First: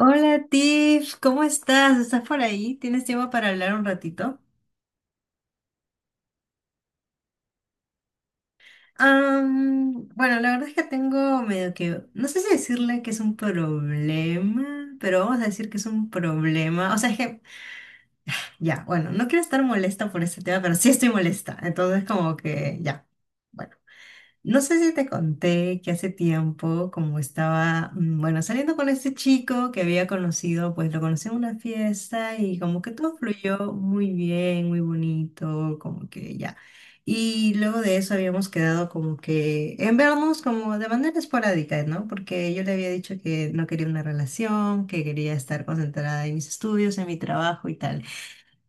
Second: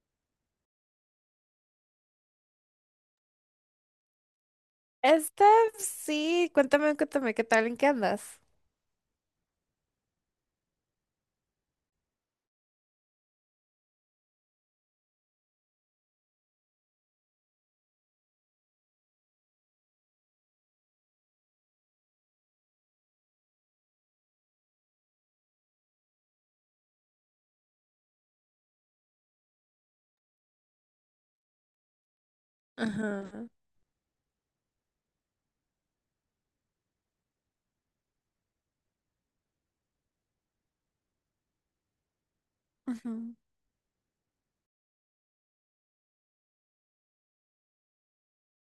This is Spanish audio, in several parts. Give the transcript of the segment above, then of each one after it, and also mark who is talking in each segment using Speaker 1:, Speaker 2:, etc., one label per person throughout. Speaker 1: Hola Tiff, ¿cómo estás? ¿Estás por ahí? ¿Tienes tiempo para hablar un ratito?
Speaker 2: este sí, cuéntame, cuéntame, ¿qué tal? ¿En qué andas?
Speaker 1: Bueno, la verdad es que tengo medio que, no sé si decirle que es un problema, pero vamos a decir que es un problema. O sea, es que, ya, bueno, no quiero estar molesta por este tema, pero sí estoy molesta. Entonces, como que, ya. Bueno. No sé si te conté que hace tiempo, como estaba, bueno, saliendo con este chico que había conocido, pues lo conocí en una fiesta y como que todo
Speaker 2: Ajá,
Speaker 1: fluyó muy bien, muy bonito, como que ya. Y luego de eso habíamos quedado como que en vernos como de manera esporádica, ¿no? Porque yo le había
Speaker 2: ajá,
Speaker 1: dicho que no quería una relación, que quería estar concentrada en mis estudios, en mi trabajo y tal.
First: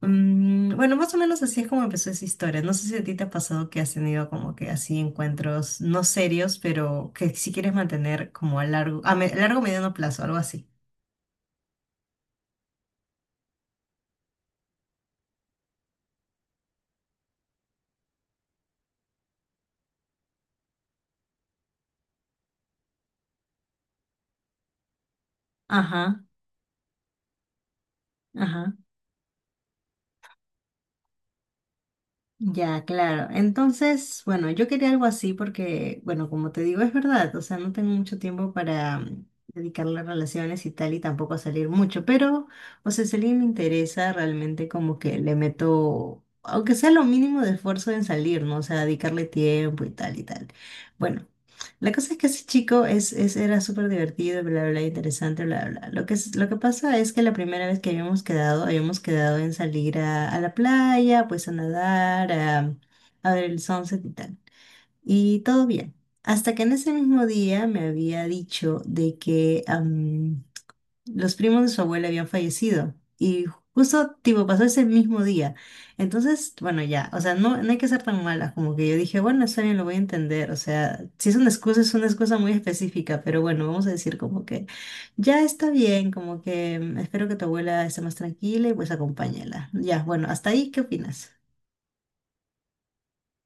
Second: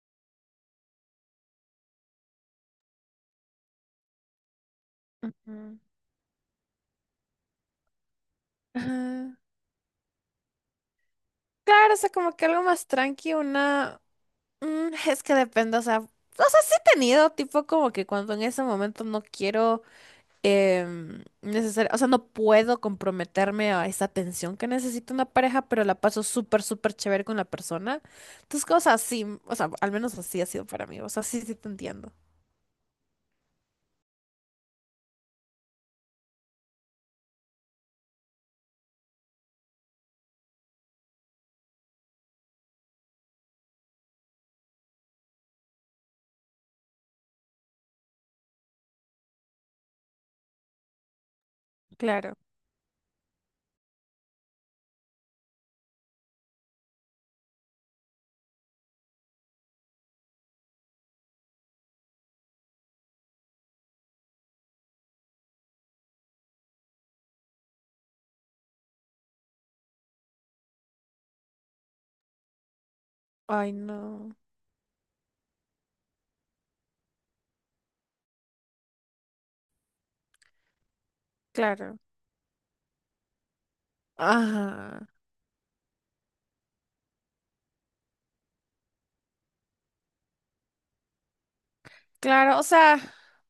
Speaker 1: Bueno, más o menos así es como empezó esa historia. No sé si a ti te ha pasado que has tenido como que así
Speaker 2: ajá,
Speaker 1: encuentros no serios, pero que si quieres mantener como a largo, a, a
Speaker 2: ajá.
Speaker 1: largo mediano plazo, algo así.
Speaker 2: Claro, o sea, como que algo más tranqui, una. Es que depende, o sea, sí he tenido, tipo, como que cuando en ese momento no quiero. Necesaria, o sea, no puedo comprometerme a esa atención que necesita una pareja, pero la paso
Speaker 1: Ajá,
Speaker 2: súper, súper chévere con la persona. Entonces,
Speaker 1: ajá.
Speaker 2: cosas así, o sea, al menos así ha sido para mí, o sea, sí, sí te entiendo.
Speaker 1: Ya, claro. Entonces, bueno, yo quería algo así porque, bueno, como te digo, es verdad, o sea, no tengo mucho tiempo para dedicarle a relaciones y tal y tampoco a salir mucho, pero, o sea, si alguien me interesa, realmente como que le meto, aunque sea lo mínimo de esfuerzo en salir, ¿no? O sea, dedicarle tiempo y tal y tal. Bueno. La cosa es que
Speaker 2: Claro.
Speaker 1: ese chico era súper divertido, bla, bla, bla, interesante, bla, bla. Lo que, lo que pasa es que la primera vez que habíamos quedado en salir a la playa, pues a nadar, a ver el sunset y tal. Y todo bien. Hasta que en ese mismo día me había dicho de que los primos de su abuela habían fallecido y
Speaker 2: Ay,
Speaker 1: justo
Speaker 2: no.
Speaker 1: tipo pasó ese mismo día. Entonces, bueno, ya, o sea, no, no hay que ser tan malas, como que yo dije, bueno, está bien, lo voy a entender, o sea, si es una excusa, es
Speaker 2: Claro.
Speaker 1: una excusa muy específica, pero bueno, vamos a decir como que
Speaker 2: Ajá.
Speaker 1: ya está bien, como que espero que tu abuela esté más tranquila y pues acompáñala. Ya, bueno, hasta ahí, ¿qué opinas?
Speaker 2: Claro, o sea,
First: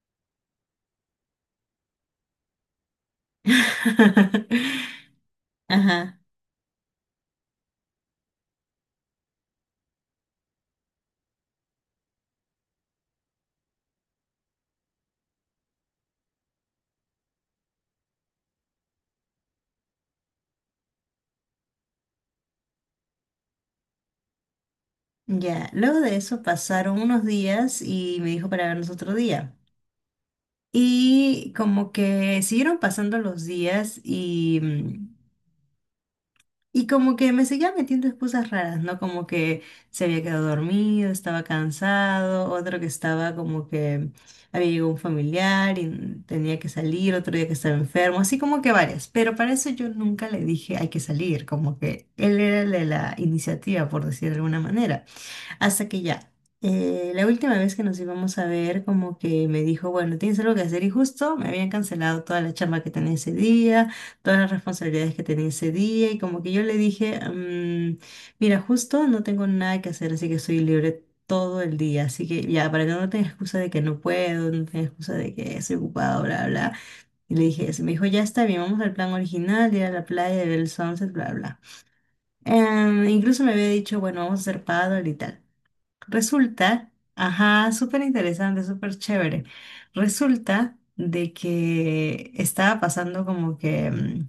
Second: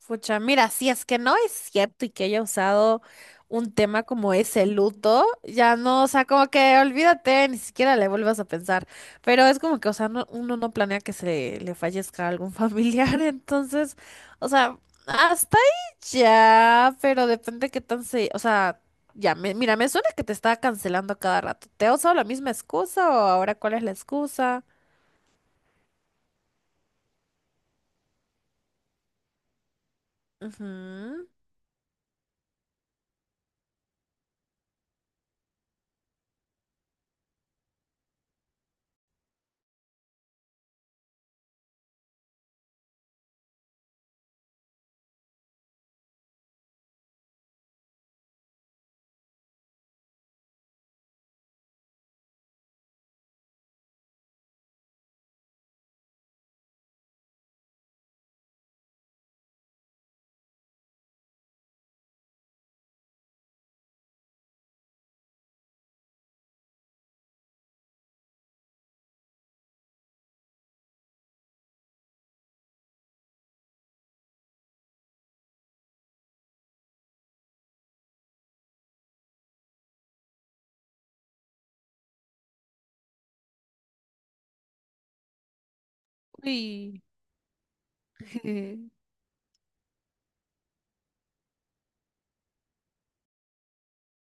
Speaker 2: pucha, mira, si es que no es cierto y que haya usado un tema como ese luto, ya no, o
Speaker 1: Ajá.
Speaker 2: sea, como que olvídate, ni siquiera le vuelvas a pensar. Pero es como que, o sea, uno no planea que se le fallezca a algún familiar, entonces, o sea, hasta ahí ya, pero depende qué tan o sea, ya, mira, me suena que te está cancelando a cada rato. ¿Te ha usado la misma excusa o ahora cuál es la excusa?
Speaker 1: Ya, luego de eso pasaron unos días y me dijo para vernos otro día.
Speaker 2: Ujú.
Speaker 1: Y como que siguieron pasando los días y y como que me seguía metiendo excusas raras, ¿no? Como que se había quedado dormido, estaba cansado, otro que estaba como que había llegado un familiar y tenía que salir, otro día que estaba enfermo, así como que varias. Pero para eso yo nunca le dije hay que salir, como que él era el de la iniciativa, por decir de alguna manera. Hasta que ya, la última vez que nos íbamos a ver, como que me dijo, bueno, tienes algo que hacer y justo me habían cancelado toda la chamba que tenía ese día, todas las responsabilidades que tenía ese día y como que yo le dije, mira, justo no tengo nada que hacer, así que estoy libre todo el día, así que ya, para que no tengas excusa de que no puedo, no tengas excusa de que estoy ocupado, bla, bla. Y le dije eso, me dijo, ya está bien, vamos al plan original, ir a la playa, ver el sunset, bla, bla. Incluso me había dicho, bueno, vamos a hacer paddle y tal. Resulta,
Speaker 2: Uy.
Speaker 1: ajá, súper interesante, súper chévere. Resulta de que estaba pasando como que,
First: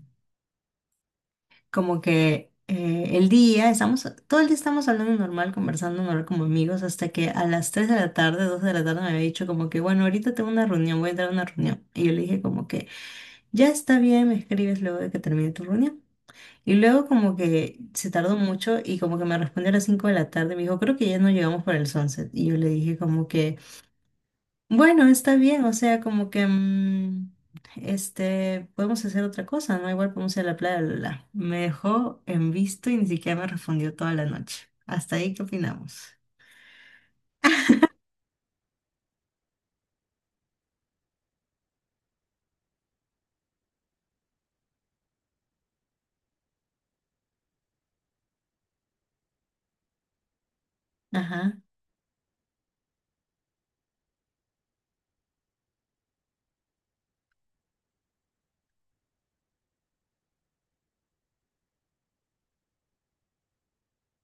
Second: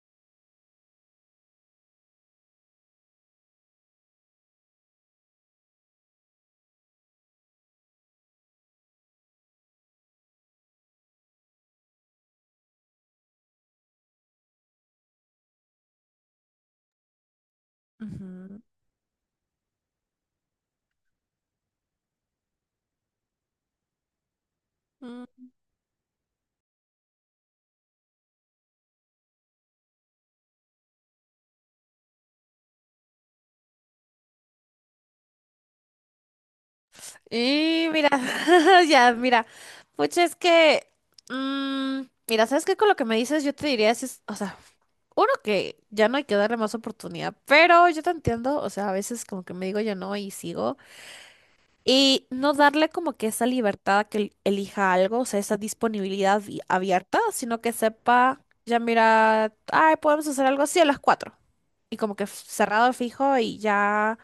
Speaker 1: como que el día, estamos, todo el día estamos hablando normal, conversando normal como amigos, hasta que a las tres de la tarde, 2 de la tarde me había dicho como que, bueno, ahorita tengo una reunión, voy a entrar a una reunión. Y yo le dije como que, ya está bien, me escribes luego de que termine tu reunión. Y luego como que se tardó
Speaker 2: Ujú.
Speaker 1: mucho y como que me respondió a las 5 de la tarde, me dijo, creo que ya no llegamos para el sunset. Y yo le dije como que... Bueno, está
Speaker 2: Mm.
Speaker 1: bien, o sea, como que este, podemos hacer otra cosa, ¿no? Igual podemos ir a la playa, bla, bla, bla. Me dejó en visto y ni siquiera me respondió toda la noche. Hasta ahí, ¿qué opinamos?
Speaker 2: Y mira, ya, mira, pucha, es que, mm, mira, ¿sabes qué? Con lo que me dices, yo te diría, si es, o sea, uno que ya no hay que darle más oportunidad, pero yo te entiendo, o sea, a veces como que me digo yo no y sigo.
Speaker 1: Ajá,
Speaker 2: Y no darle como que esa libertad a que elija algo, o sea, esa disponibilidad abierta, sino que sepa, ya mira, ay, podemos hacer algo así a las 4. Y como que cerrado fijo y ya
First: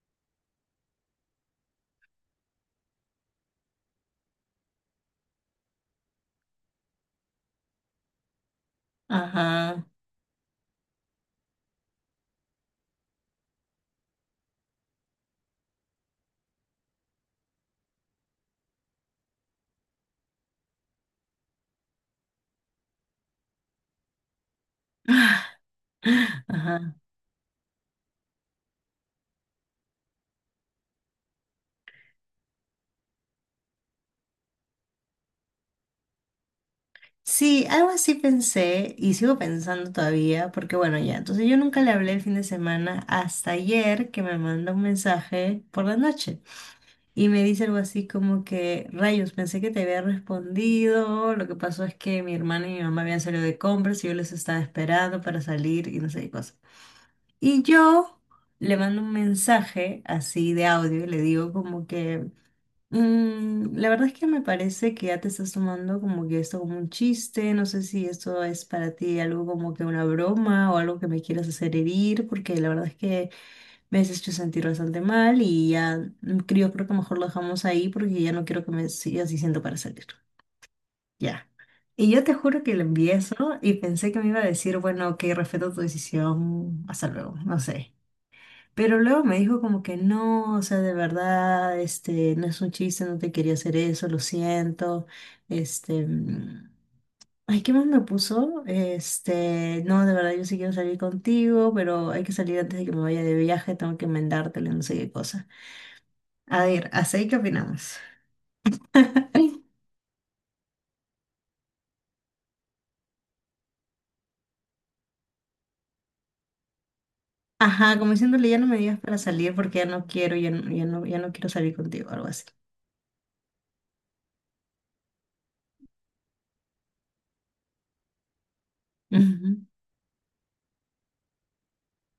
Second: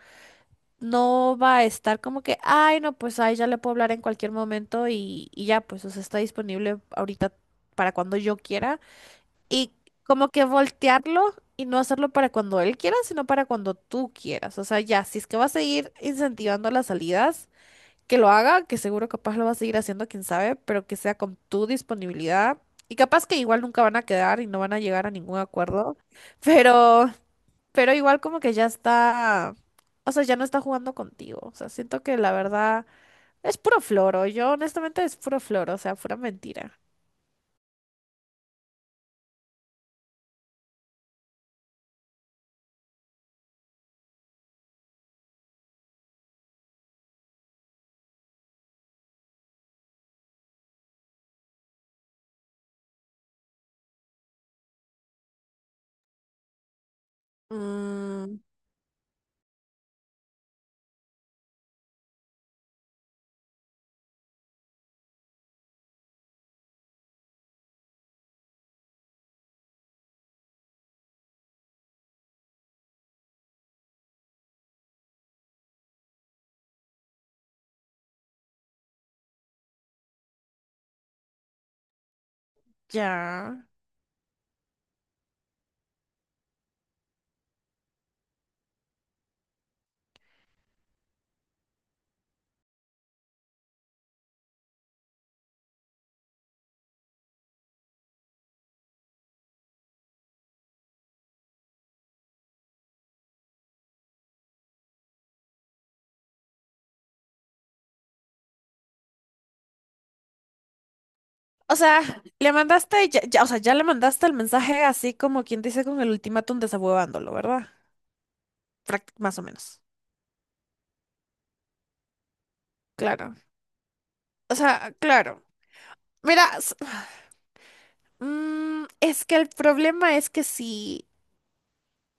Speaker 2: no va a estar como que, ay, no, pues ay, ya le puedo hablar en cualquier momento y ya, pues, o sea, está disponible ahorita para cuando yo quiera. Y
Speaker 1: ajá,
Speaker 2: como que voltearlo y no hacerlo para cuando él quiera, sino para cuando tú quieras. O sea, ya, si es que va a seguir incentivando las salidas que lo haga, que seguro capaz lo va a seguir haciendo, quién sabe, pero que sea con tu disponibilidad. Y capaz que igual nunca van a quedar y no van a llegar a ningún acuerdo,
Speaker 1: ajá.
Speaker 2: pero, pero igual como que ya está, o sea, ya no está jugando contigo. O sea, siento que la verdad es puro floro. Yo honestamente es puro floro, o sea, pura mentira.
Speaker 1: Sí, algo así pensé y sigo pensando todavía, porque bueno, ya, entonces yo nunca le hablé el fin de semana hasta ayer que me mandó un mensaje por la noche. Y me dice algo así como que, rayos, pensé que te había respondido. Lo que pasó es que mi hermana y mi mamá habían salido de compras y yo les estaba esperando para salir y no sé qué cosa. Y yo
Speaker 2: Mm,
Speaker 1: le mando un mensaje así de audio y le digo como que, la verdad es que me parece que ya te estás tomando como que esto como un chiste. No sé si esto es para ti algo como que una broma o algo que me quieras hacer herir, porque la verdad es que me veces hecho sentir bastante mal y ya creo que mejor lo dejamos ahí porque ya no quiero que me sigas diciendo para salir. Ya. Y yo te juro que le envié
Speaker 2: ya.
Speaker 1: eso y pensé que me iba a decir, bueno, ok, respeto tu decisión, hasta luego, no sé. Pero luego me dijo como que no, o sea, de verdad, este, no es un chiste, no te quería hacer eso, lo siento. Este, ay, ¿qué más me puso? Este, no, de verdad, yo sí quiero salir contigo, pero hay que salir antes de que me vaya de viaje, tengo que enmendártelo, no sé qué cosa. A ver, ¿hasta ahí qué opinamos?
Speaker 2: O sea, le mandaste, o sea, ya le mandaste el mensaje así como quien dice con el ultimátum desahuevándolo, ¿verdad?
Speaker 1: Ajá, como diciéndole, ya no me digas para
Speaker 2: Más o
Speaker 1: salir porque
Speaker 2: menos.
Speaker 1: ya no quiero, ya no, ya no, ya no quiero salir contigo, algo así.
Speaker 2: Claro. O sea, claro. Mira, es que el
Speaker 1: Ujú,
Speaker 2: problema es que si,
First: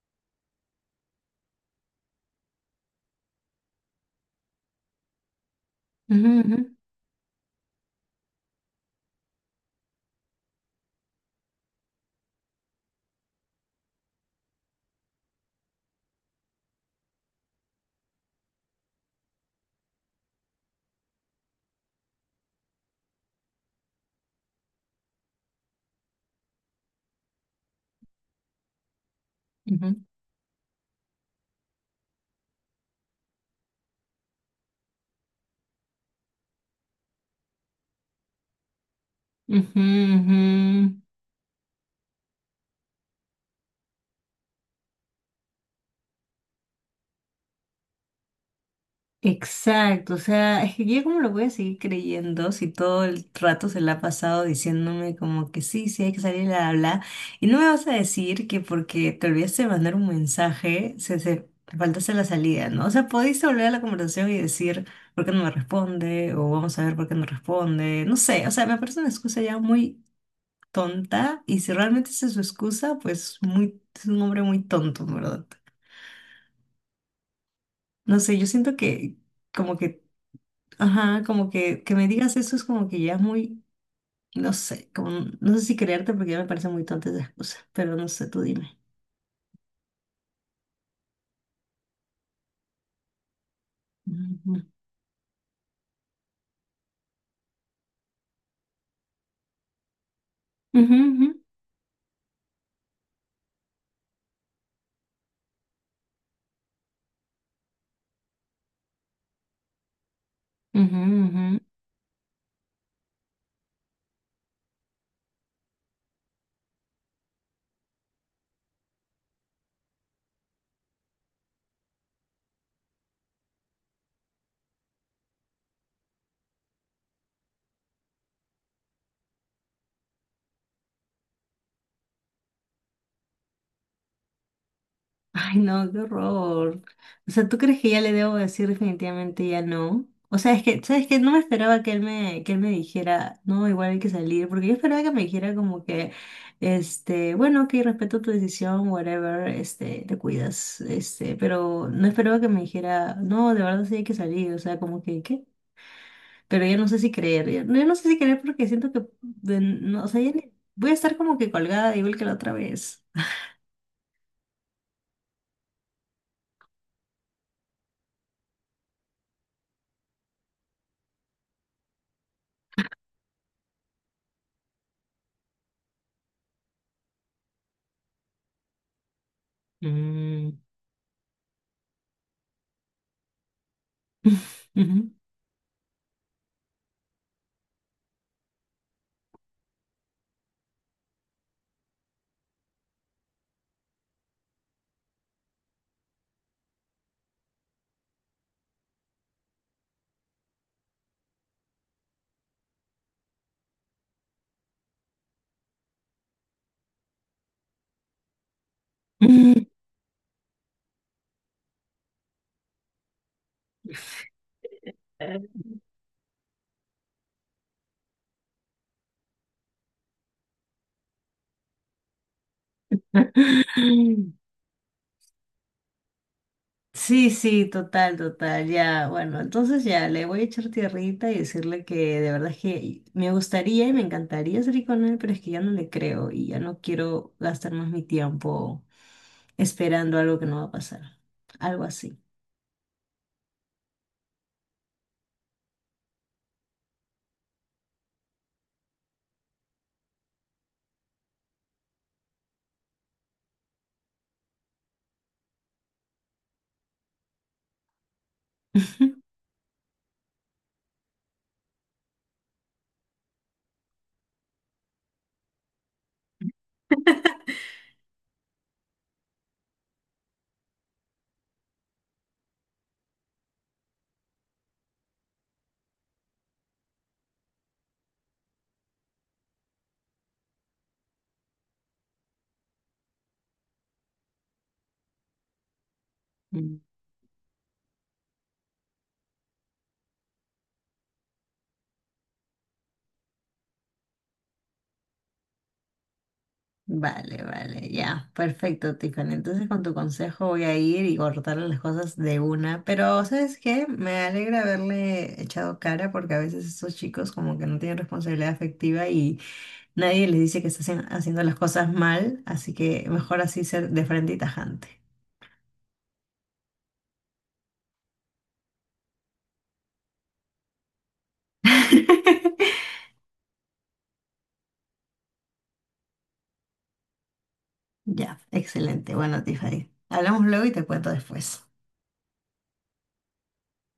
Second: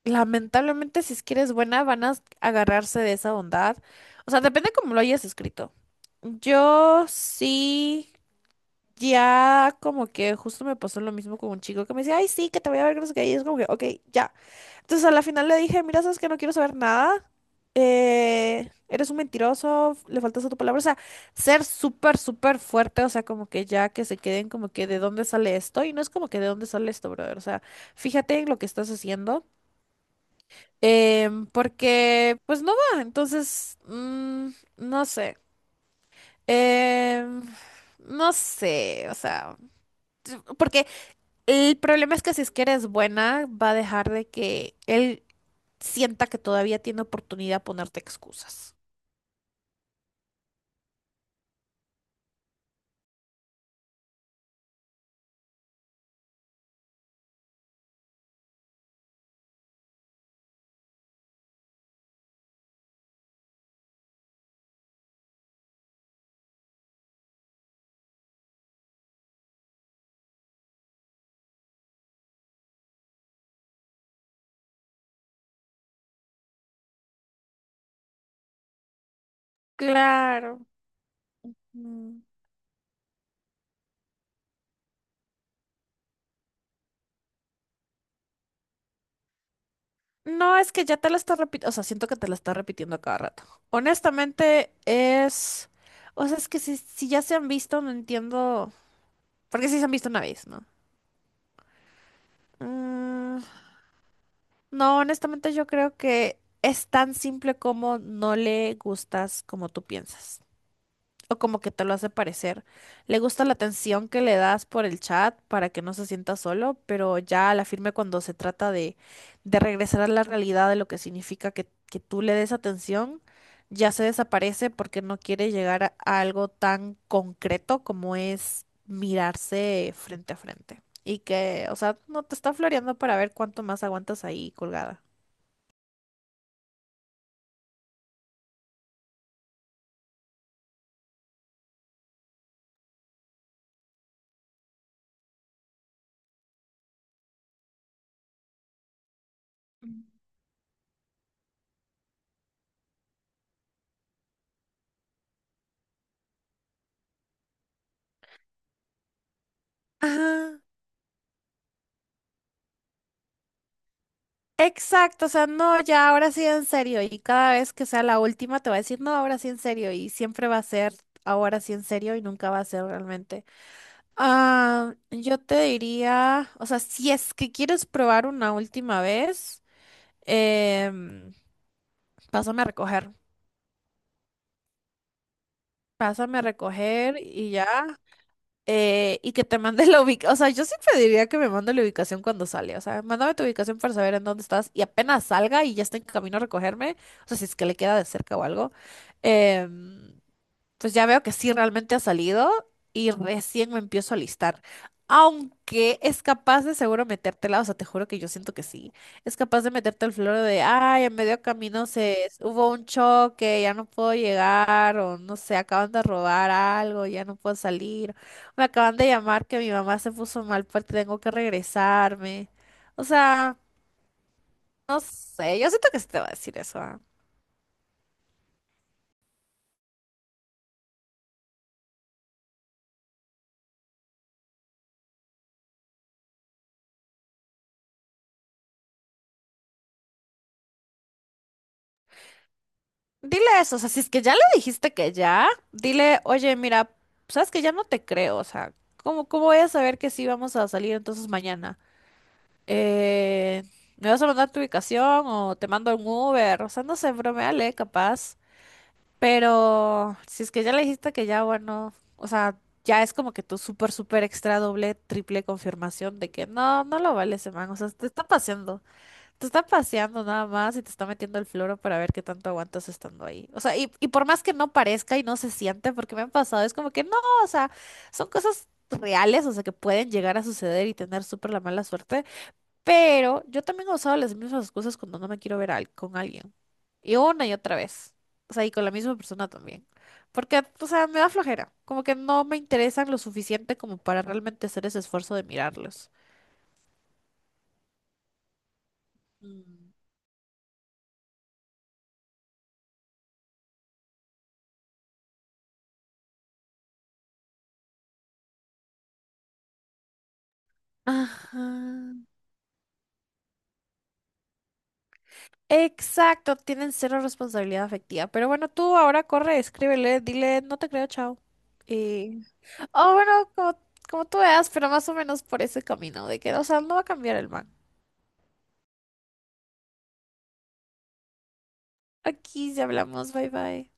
Speaker 2: lamentablemente, si es que eres buena, van a agarrarse de esa bondad. O sea, depende cómo lo hayas escrito.
Speaker 1: ujú, ujú,
Speaker 2: Yo sí, ya como que justo me pasó lo mismo con un chico que me decía, ay, sí, que te voy a ver, que no sé qué", y es como que, ok, ya. Entonces a la final le dije, mira, sabes que no quiero saber nada. Eres un mentiroso, le faltas a tu palabra. O sea, ser súper, súper fuerte. O sea, como que ya que se queden como que de dónde sale esto. Y no es como que de dónde sale esto, brother. O sea, fíjate en lo que estás haciendo.
Speaker 1: ujú,
Speaker 2: Porque, pues no va. Entonces, no sé. em, no sé. O sea,
Speaker 1: ujú,
Speaker 2: porque
Speaker 1: ujú,
Speaker 2: el problema es que si es que eres buena, va a dejar de que él sienta que todavía tiene oportunidad de ponerte excusas.
Speaker 1: exacto, o sea, es que yo cómo lo voy a seguir creyendo si todo el rato se la ha pasado diciéndome como que sí, sí hay que salir a hablar y no me vas a decir que porque te olvidaste de mandar un mensaje, se te faltaste la salida, ¿no? O sea, podéis volver a la conversación y decir por qué no me responde o vamos a ver por qué no responde, no sé, o sea, me parece una excusa ya muy tonta y si realmente esa es su excusa, pues muy, es un hombre muy tonto, en ¿verdad? No sé, yo siento que como que
Speaker 2: Claro.
Speaker 1: ajá, como que me
Speaker 2: Mm.
Speaker 1: digas eso es como que ya es muy, no sé, como, no sé si creerte porque ya me parecen muy tontas esas cosas, pero no sé, tú dime.
Speaker 2: No, es que ya te la estás repitiendo, o sea, siento que te la estás repitiendo a cada rato.
Speaker 1: Ujú,
Speaker 2: Honestamente, es. O sea, es que si ya se han visto, no entiendo. Porque si se han visto una vez, ¿no?
Speaker 1: ujú,
Speaker 2: Mm, no, honestamente yo creo que es tan simple como no le gustas como tú piensas.
Speaker 1: ujú, ujú,
Speaker 2: O como
Speaker 1: ujú.
Speaker 2: que te lo hace parecer. Le gusta la atención que le das por el chat para que no se sienta solo, pero ya a la firme cuando se trata de regresar a la realidad de lo que significa que tú le des atención, ya se desaparece porque no quiere llegar a algo tan concreto como es mirarse frente a frente. Y que, o sea, no te está floreando para ver cuánto más aguantas ahí colgada.
Speaker 1: Ay, no, qué horror. O sea, ¿tú crees que ya le debo decir definitivamente ya no? O sea, es que, ¿sabes qué? No me esperaba que él me dijera, no, igual hay que salir, porque yo esperaba que me dijera como que, este, bueno, ok, respeto tu decisión, whatever, este, te cuidas, este, pero no esperaba que me dijera, no, de verdad sí hay que salir, o sea, como que, ¿qué? Pero ya no sé si creer, ya, ya no sé si creer porque siento que, no, o sea, ya
Speaker 2: Ajá.
Speaker 1: voy a estar como que colgada igual que la otra vez.
Speaker 2: Exacto, o sea, no, ya ahora sí en serio. Y cada vez que sea la última te va a decir, no, ahora sí en serio. Y siempre va a ser ahora sí en serio y nunca va a ser realmente. Ah, yo te diría, o sea, si es que quieres probar una última vez,
Speaker 1: Mm.
Speaker 2: em, pásame a recoger.
Speaker 1: Ujú.
Speaker 2: Pásame a recoger y ya. Y que te mande la ubicación. O sea, yo sí pediría que me mande la ubicación cuando sale. O sea, mándame tu ubicación para saber en dónde estás y apenas salga y ya está en camino a recogerme. O sea, si es que le queda de cerca o algo. em, pues ya veo que sí realmente ha salido y recién me empiezo a listar. Aunque es capaz de seguro metértela, o sea, te juro que yo siento que sí. Es capaz de meterte el floro de, ay, en medio camino se hubo un choque, ya no puedo llegar, o no sé, acaban de robar algo, ya no puedo salir. Me acaban de llamar que mi mamá se puso mal, porque tengo que regresarme. O sea, no sé, yo siento que sí te va a decir eso. ¿Ah?
Speaker 1: Sí, sí, total, total, ya, bueno, entonces ya le voy a echar tierrita y decirle que de verdad es que me gustaría y me encantaría salir con él, pero es que ya no le creo y ya no quiero gastar más mi tiempo esperando algo que no va a pasar, algo así.
Speaker 2: Dile eso, o sea, si es que ya le dijiste que ya, dile, oye, mira, sabes que ya no te creo, o sea, ¿cómo voy a saber que sí vamos a salir entonces mañana? Eh, ¿Me vas a mandar tu ubicación o te mando un Uber? O sea, no sé, broméale, capaz. Pero si es que ya le dijiste que ya, bueno, o sea, ya es como que tu súper, súper extra doble, triple confirmación de que no, no lo vale ese man, o sea, te está paseando. Te está paseando nada más y te está metiendo el floro para ver qué tanto aguantas estando ahí. O sea, y por más que no parezca y no se siente, porque me han pasado, es como que no, o sea, son cosas reales, o sea, que pueden llegar a suceder y tener súper la mala suerte. Pero yo también he usado las mismas excusas cuando no me quiero ver con alguien. Y una y otra vez. O sea, y con la misma persona también. Porque, o sea, me da flojera. Como que no me interesan lo suficiente como para realmente hacer ese esfuerzo de mirarlos.
Speaker 1: Vale, vale, ya, perfecto, Tiffany. Entonces con
Speaker 2: Mm.
Speaker 1: tu consejo voy a ir y cortarle las cosas de una, pero ¿sabes qué? Me alegra haberle echado cara porque a veces estos chicos como que no tienen responsabilidad afectiva y nadie les dice que están haciendo las cosas
Speaker 2: Ajá.
Speaker 1: mal, así que mejor así ser de frente y tajante.
Speaker 2: Exacto, tienen cero responsabilidad afectiva. Pero bueno, tú ahora corre, escríbele, dile, no te creo, chao. Y. Oh, bueno, como tú veas, pero más o menos por ese camino de que, o sea, no va a cambiar el man.
Speaker 1: Ya, excelente. Bueno, Tiffany, hablamos luego y te cuento después.
Speaker 2: Aquí ya hablamos, bye bye.